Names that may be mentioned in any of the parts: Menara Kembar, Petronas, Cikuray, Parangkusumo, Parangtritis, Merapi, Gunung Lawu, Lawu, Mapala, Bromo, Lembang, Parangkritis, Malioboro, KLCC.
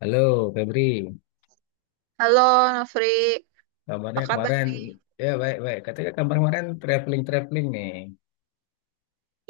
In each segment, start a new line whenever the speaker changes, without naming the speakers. Halo Febri,
Halo, Nofri. Apa
kabarnya
kabar
kemarin
nih?
ya baik-baik. Katanya kabar kemarin traveling-traveling nih.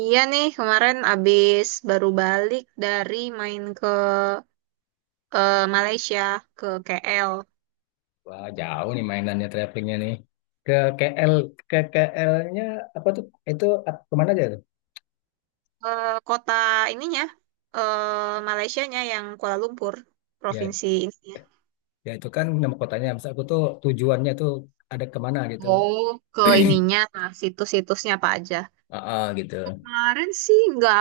Iya nih, kemarin abis baru balik dari main ke Malaysia, ke KL.
Wah jauh nih mainannya travelingnya nih. Ke KL, ke KL-nya apa tuh? Itu kemana aja tuh?
Ke kota ininya, eh Malaysianya yang Kuala Lumpur,
Ya,
provinsi ininya.
ya itu kan nama kotanya. Maksud aku tuh tujuannya tuh ada kemana gitu.
Oh, ke ininya, nah, situs-situsnya apa aja.
Heeh, gitu.
Kemarin sih nggak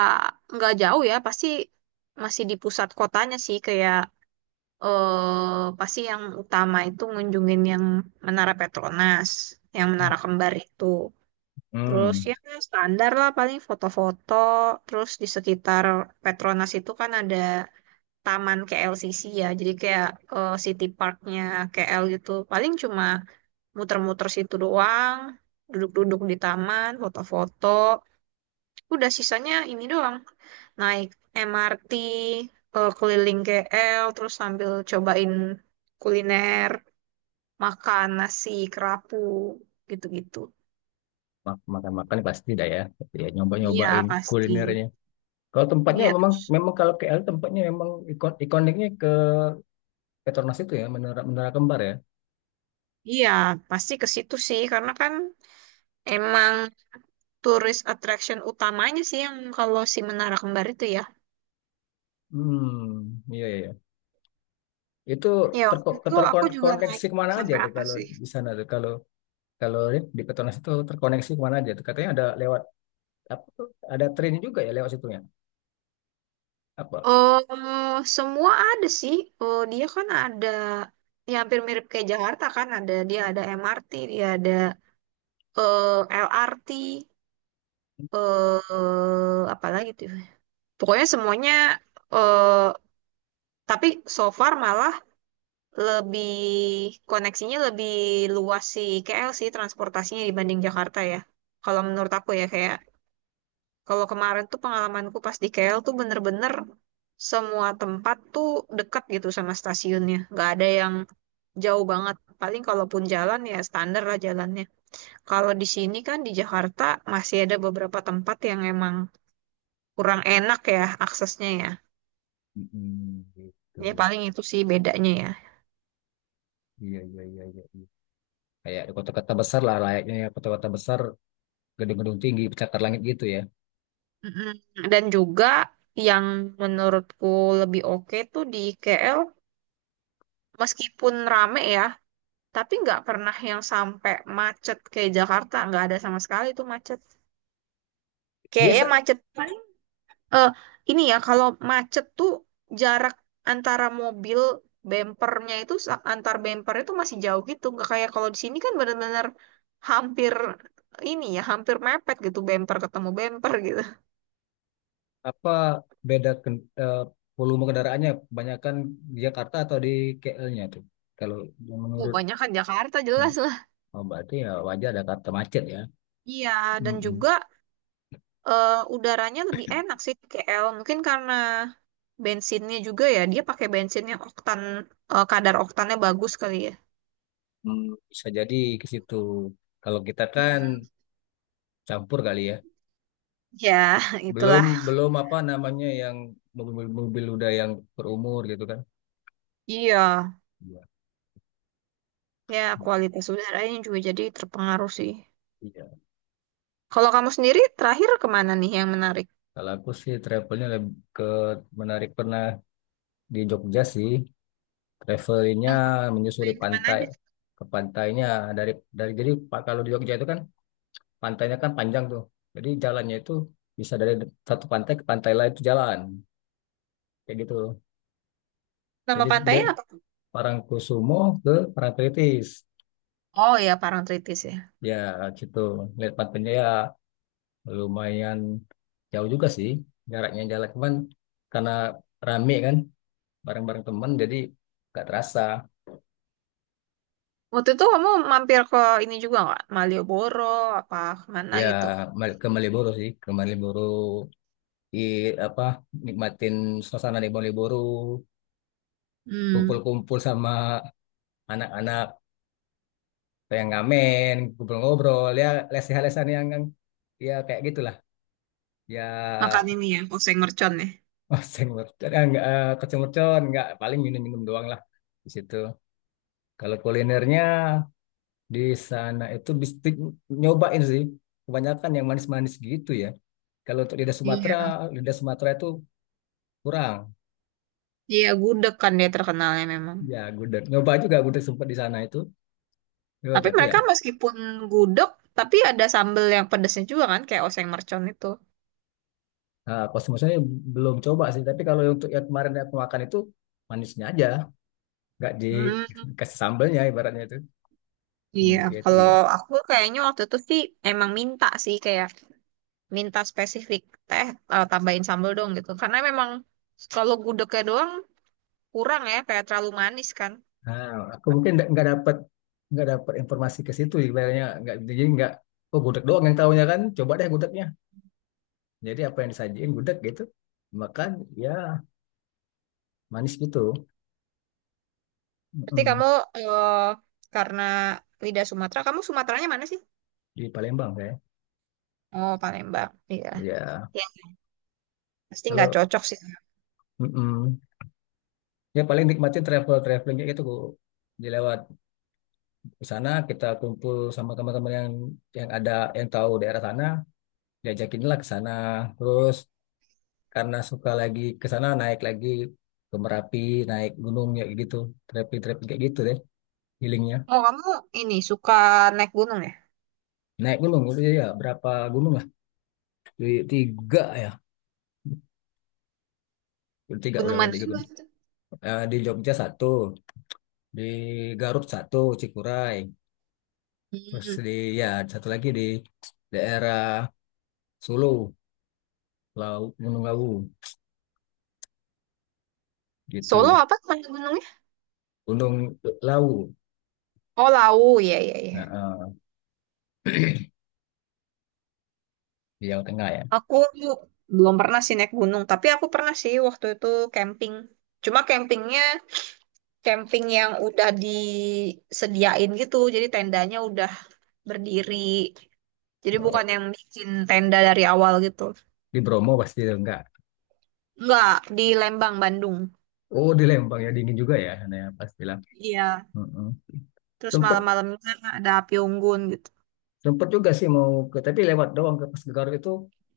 nggak jauh ya, pasti masih di pusat kotanya sih, kayak pasti yang utama itu ngunjungin yang Menara Petronas, yang Menara Kembar itu. Terus
Hmm,
ya standar lah paling foto-foto. Terus di sekitar Petronas itu kan ada taman KLCC ya. Jadi kayak City Parknya KL gitu. Paling cuma muter-muter situ doang. Duduk-duduk di taman, foto-foto. Udah sisanya ini doang naik MRT, keliling KL terus sambil cobain kuliner, makan nasi kerapu gitu-gitu.
makan-makan pasti dah ya. Ya
Iya
nyoba-nyobain
pasti.
kulinernya. Kalau tempatnya
Iya
memang
terus
memang kalau KL tempatnya memang ikon ikoniknya ke Petronas itu ya, menara Menara Kembar ya.
iya pasti ke situ sih karena kan emang tourist attraction utamanya sih yang kalau si Menara Kembar itu ya.
Hmm, iya, iya, iya. Itu
Ya waktu itu aku juga naik
terkoneksi kemana aja
sampai
tuh
apa
kalau
sih.
di sana tuh kalau kalau di Petronas itu terkoneksi kemana aja tuh katanya ada lewat apa tuh ada train juga ya lewat situnya apa?
Oh, semua ada sih. Oh, dia kan ada, ya hampir mirip kayak Jakarta kan ada, dia ada MRT, dia ada LRT, eh apalagi tuh. Pokoknya semuanya eh tapi so far malah lebih koneksinya lebih luas sih KL sih transportasinya dibanding Jakarta ya. Kalau menurut aku ya kayak kalau kemarin tuh pengalamanku pas di KL tuh bener-bener semua tempat tuh deket gitu sama stasiunnya. Nggak ada yang jauh banget. Paling kalaupun jalan ya standar lah jalannya. Kalau di sini kan di Jakarta masih ada beberapa tempat yang emang kurang enak ya aksesnya ya.
Mm-mm, gitu.
Ya paling itu sih bedanya ya.
Iya, iya, iya, iya, iya. Kayak di kota-kota besar lah layaknya ya kota-kota besar gedung-gedung tinggi pencakar langit gitu ya.
Mm-mm. Dan juga yang menurutku lebih oke tuh di KL, meskipun rame ya, tapi nggak pernah yang sampai macet kayak Jakarta, nggak ada sama sekali tuh macet.
Dia
Kayaknya
se-
macet paling Eh, ini ya, kalau macet tuh jarak antara mobil bempernya itu antar bemper itu masih jauh gitu. Nggak kayak kalau di sini kan benar-benar hampir ini ya, hampir mepet gitu, bemper ketemu bemper gitu.
Apa beda volume kendaraannya kebanyakan di Jakarta atau di KL-nya tuh. Kalau yang
Oh,
menurut
banyak kan Jakarta jelas lah.
Oh, berarti ya wajar ada Jakarta macet ya.
Iya, dan
Mm-mm.
juga udaranya lebih enak sih di KL. Mungkin karena bensinnya juga ya, dia pakai bensin yang oktan, kadar oktannya bagus kali ya.
Hmm, Bisa jadi ke situ. Kalau kita kan
Mm,
campur kali ya.
ya,
Belum
itulah.
belum apa namanya yang mobil-mobil udah yang berumur gitu kan.
Iya.
Iya.
Ya, kualitas udaranya juga jadi terpengaruh sih.
Iya.
Kalau kamu sendiri terakhir kemana nih yang menarik?
Kalau aku sih travelnya lebih ke menarik pernah di Jogja sih. Travelingnya
Yang
menyusuri
main kemana
pantai
aja?
ke pantainya dari jadi Pak kalau di Jogja itu kan pantainya kan panjang tuh. Jadi jalannya itu bisa dari satu pantai ke pantai lain itu jalan kayak gitu.
Nama
Jadi dia
pantainya apa tuh?
Parangkusumo ke Parangkritis.
Oh ya, Parangtritis ya.
Ya gitu. Lihat pantai ya lumayan jauh juga sih jaraknya jalan cuman karena rame kan bareng-bareng teman jadi nggak terasa.
Waktu itu kamu mampir ke ini juga nggak? Malioboro, apa kemana
Ya
gitu?
ke Malioboro sih, ke Malioboro di apa nikmatin suasana di Malioboro,
Hmm,
kumpul-kumpul sama anak-anak yang ngamen, kumpul ngobrol ya lesehan-lesehan yang ya kayak gitulah. Ya.
makan ini ya, oseng mercon ya.
Oh, seng mercon. Eh, nggak eh, kecil mercon. Enggak, paling minum-minum doang lah di situ. Kalau kulinernya di sana itu bistik nyobain sih. Kebanyakan yang manis-manis gitu ya. Kalau untuk
Iya.
lidah Sumatera itu kurang.
Iya, gudeg kan dia terkenalnya memang.
Ya, gudeg. Nyoba juga gudeg sempat di sana itu. Ya,
Tapi
tapi ya,
mereka meskipun gudeg, tapi ada sambel yang pedesnya juga kan, kayak oseng mercon itu.
pas maksudnya belum coba sih. Tapi kalau untuk yang kemarin aku makan itu manisnya aja. Nggak
Hmm.
dikasih sambelnya ibaratnya itu.
Iya,
Kayak
kalau
gitu.
aku kayaknya waktu itu sih emang minta sih kayak minta spesifik teh, tambahin sambal dong gitu. Karena memang kalau gudegnya doang kurang ya, kayak terlalu manis kan.
Nah, aku mungkin nggak dapat informasi ke situ ibaratnya nggak jadi nggak oh gudeg doang yang tahunya kan coba deh gudegnya jadi apa yang disajiin gudeg gitu makan ya manis gitu.
Berarti
Mm-mm.
kamu eh, karena lidah Sumatera, kamu Sumateranya mana sih?
Di Palembang kayak
Oh, Palembang. Iya.
ya
Ya, pasti nggak
kalau
cocok sih.
mm-mm. Ya paling nikmatin travelingnya gitu Bu. Di lewat ke sana kita kumpul sama teman-teman yang ada yang tahu daerah sana diajakin lah ke sana terus karena suka lagi ke sana naik lagi ke Merapi naik gunung ya gitu trekking trekking kayak gitu deh healingnya.
Oh, kamu ini suka naik gunung ya?
Naik gunung itu ya berapa gunung lah di tiga ya. Udah tiga udah
Gunung
udah
mana
tiga
sih
gunung.
waktu?
Eh, di Jogja satu di Garut satu Cikuray terus
Hmm.
di ya satu lagi di daerah Solo Lawu Gunung Lawu
Solo
gitu.
apa? Mana gunungnya?
Gunung Lawu.
Oh, Lawu. Iya, iya, iya.
Nah, di Jawa Tengah ya.
Aku belum pernah sih naik gunung, tapi aku pernah sih waktu itu camping. Cuma campingnya camping yang udah disediain gitu, jadi tendanya udah berdiri. Jadi
Oh,
bukan yang bikin tenda dari awal gitu.
di Bromo pasti itu enggak.
Enggak, di Lembang, Bandung.
Oh di Lembang ya dingin juga ya sana ya pastilah.
Iya,
Mm-mm.
terus
Sempet
malam-malamnya ada api unggun gitu.
sempet juga sih mau ke tapi lewat doang ke pas ke Garut itu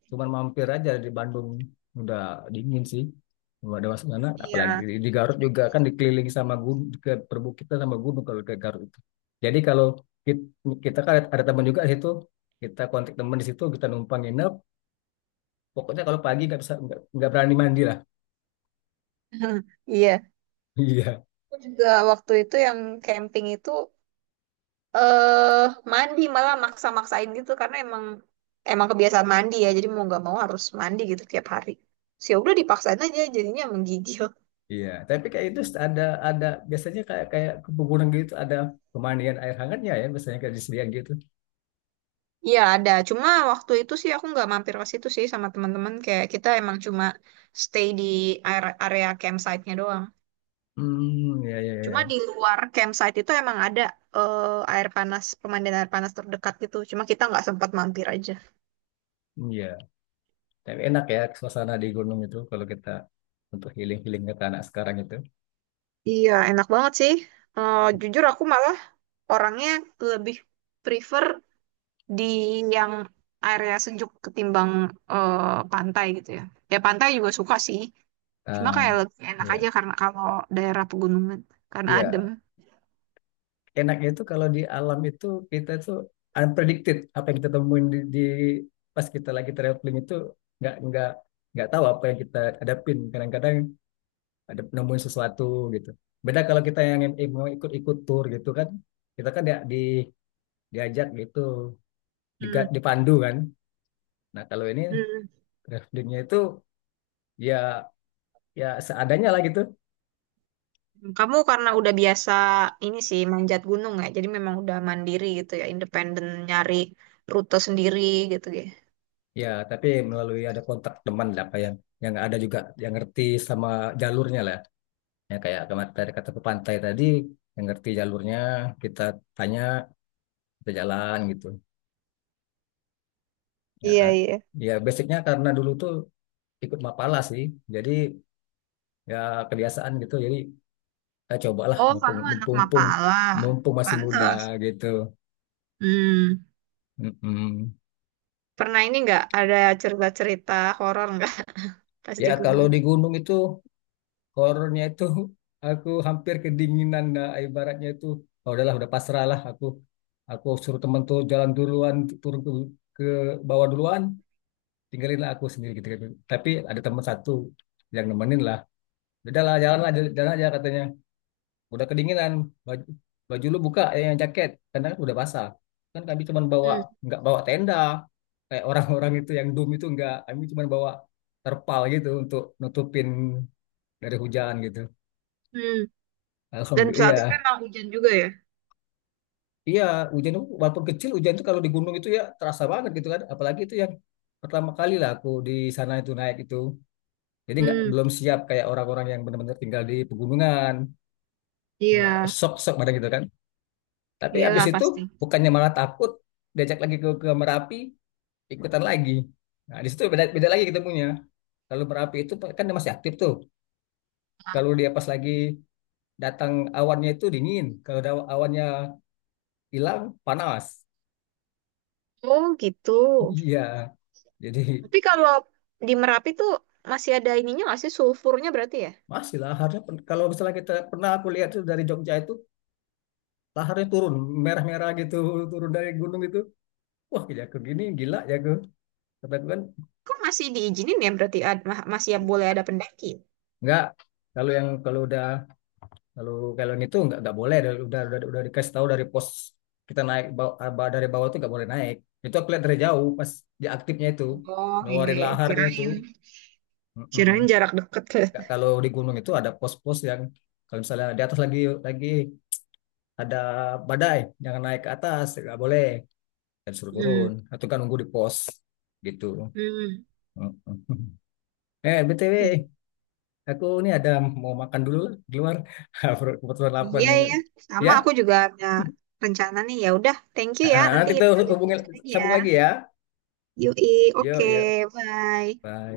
cuman mampir aja di Bandung udah dingin sih. Nggak ada masuk sana apalagi
Iya.
di Garut juga kan dikelilingi sama gunung ke perbukitan sama gunung kalau ke Garut itu. Jadi kalau kita, kita kan ada teman juga di situ. Kita kontak teman di situ kita numpang nginep. Pokoknya kalau pagi nggak bisa nggak berani mandi lah.
Iya.
Iya.
Aku juga waktu itu yang camping itu eh mandi malah maksa-maksain gitu karena emang emang kebiasaan mandi ya jadi mau nggak mau harus mandi gitu tiap hari sih, ya udah dipaksain aja jadinya menggigil.
Iya tapi kayak itu ada ada biasanya kayak kayak ke pegunungan gitu ada pemandian air hangatnya ya biasanya kayak disediakan gitu.
Iya ada, cuma waktu itu sih aku nggak mampir ke situ sih sama teman-teman, kayak kita emang cuma stay di area campsite-nya doang.
Hmm, ya, ya,
Cuma
ya.
di luar campsite itu emang ada air panas, pemandian air panas terdekat gitu, cuma kita nggak sempat mampir aja.
Iya, tapi enak ya suasana di gunung itu kalau kita untuk healing-healing ke anak sekarang itu.
Iya, enak banget sih. Eh, jujur aku malah orangnya lebih prefer di yang area sejuk ketimbang pantai gitu ya. Ya pantai juga suka sih. Cuma kayak
Ah,
lebih enak
iya.
aja karena kalau daerah pegunungan karena adem.
Iya, enaknya itu kalau di alam itu kita tuh unpredicted apa yang kita temuin di pas kita lagi traveling itu nggak nggak nggak tahu apa yang kita hadapin. Kadang-kadang ada nemuin sesuatu gitu. Beda kalau kita yang mau ikut-ikut tour gitu kan, kita kan di diajak gitu,
Hmm,
dipandu kan. Nah, kalau ini
hmm.
travelingnya itu ya ya seadanya lah gitu.
Kamu karena udah biasa ini sih manjat gunung ya. Jadi memang udah mandiri gitu ya, independen nyari rute sendiri gitu ya.
Ya tapi melalui ada kontak teman lah apa yang ada juga yang ngerti sama jalurnya lah. Ya kayak kemarin tadi kata ke pantai tadi yang ngerti jalurnya kita tanya kita jalan gitu ya.
Iya, iya.
Ya basicnya karena dulu tuh ikut Mapala sih jadi ya kebiasaan gitu jadi ya cobalah
Oh,
mumpung
kamu anak
mumpung
Mapala.
mumpung masih muda
Pantas.
gitu.
Hmm.
Mm-mm.
Pernah ini nggak, ada cerita-cerita horor nggak pas
Ya
di
kalau
gunung?
di gunung itu horornya itu, aku hampir kedinginan nah, ibaratnya itu oh, udahlah udah pasrah lah aku suruh temen tuh jalan duluan turun ke bawah duluan tinggalin lah aku sendiri gitu, gitu. Tapi ada teman satu yang nemenin lah udahlah jalan lah jalan jalan aja katanya udah kedinginan baju, baju lu buka eh, yang jaket karena kan udah basah kan kami cuma bawa
Hmm.
nggak bawa tenda kayak orang-orang itu yang doom itu nggak kami cuma bawa terpal gitu untuk nutupin dari hujan gitu.
Hmm. Dan
Alhamdulillah,
saat itu
iya.
emang hujan juga ya?
Iya, hujan itu walaupun kecil hujan itu kalau di gunung itu ya terasa banget gitu kan. Apalagi itu yang pertama kali lah aku di sana itu naik itu. Jadi nggak
Hmm,
belum siap kayak orang-orang yang benar-benar tinggal di pegunungan.
iya,
Wah, shock-shock pada gitu kan. Tapi habis
iyalah
itu
pasti.
bukannya malah takut diajak lagi ke Merapi ikutan lagi. Nah, di situ beda beda lagi ketemunya. Kalau Merapi itu kan dia masih aktif tuh. Kalau dia pas lagi datang awannya itu dingin, kalau ada awannya hilang panas.
Oh gitu.
Iya. Jadi
Tapi kalau di Merapi tuh masih ada ininya nggak sih, sulfurnya berarti ya?
masih laharnya kalau misalnya kita pernah aku lihat tuh dari Jogja itu laharnya turun merah-merah gitu turun dari gunung itu wah gila aku gini gila ya aku kata aku kan
Kok masih diizinin ya berarti masih boleh ada pendaki?
nggak kalau yang kalau udah kalau kalau yang itu nggak boleh udah dikasih tahu dari pos kita naik dari bawah itu nggak boleh naik itu aku lihat dari jauh pas dia aktifnya itu
Oh iya,
ngeluarin
iya.
laharnya itu.
Kirain. Kirain
Mm-mm.
jarak dekat ke.
Kalau di gunung itu ada pos-pos yang kalau misalnya di atas lagi ada badai jangan naik ke atas nggak boleh dan suruh
Hmm,
turun atau kan nunggu di pos gitu.
hmm.
Heeh. Eh BTW,
I-
aku ini ada mau makan dulu lah di luar. Kebetulan lapar
Iya
nih.
ya, sama
Ya,
aku juga ada rencana nih. Ya udah, thank you ya.
Ah,
Nanti
nanti
kita
tuh
lanjut
hubungin
lagi ya.
sambung lagi ya.
Yui,
Yuk,
oke,
yuk.
bye.
Bye.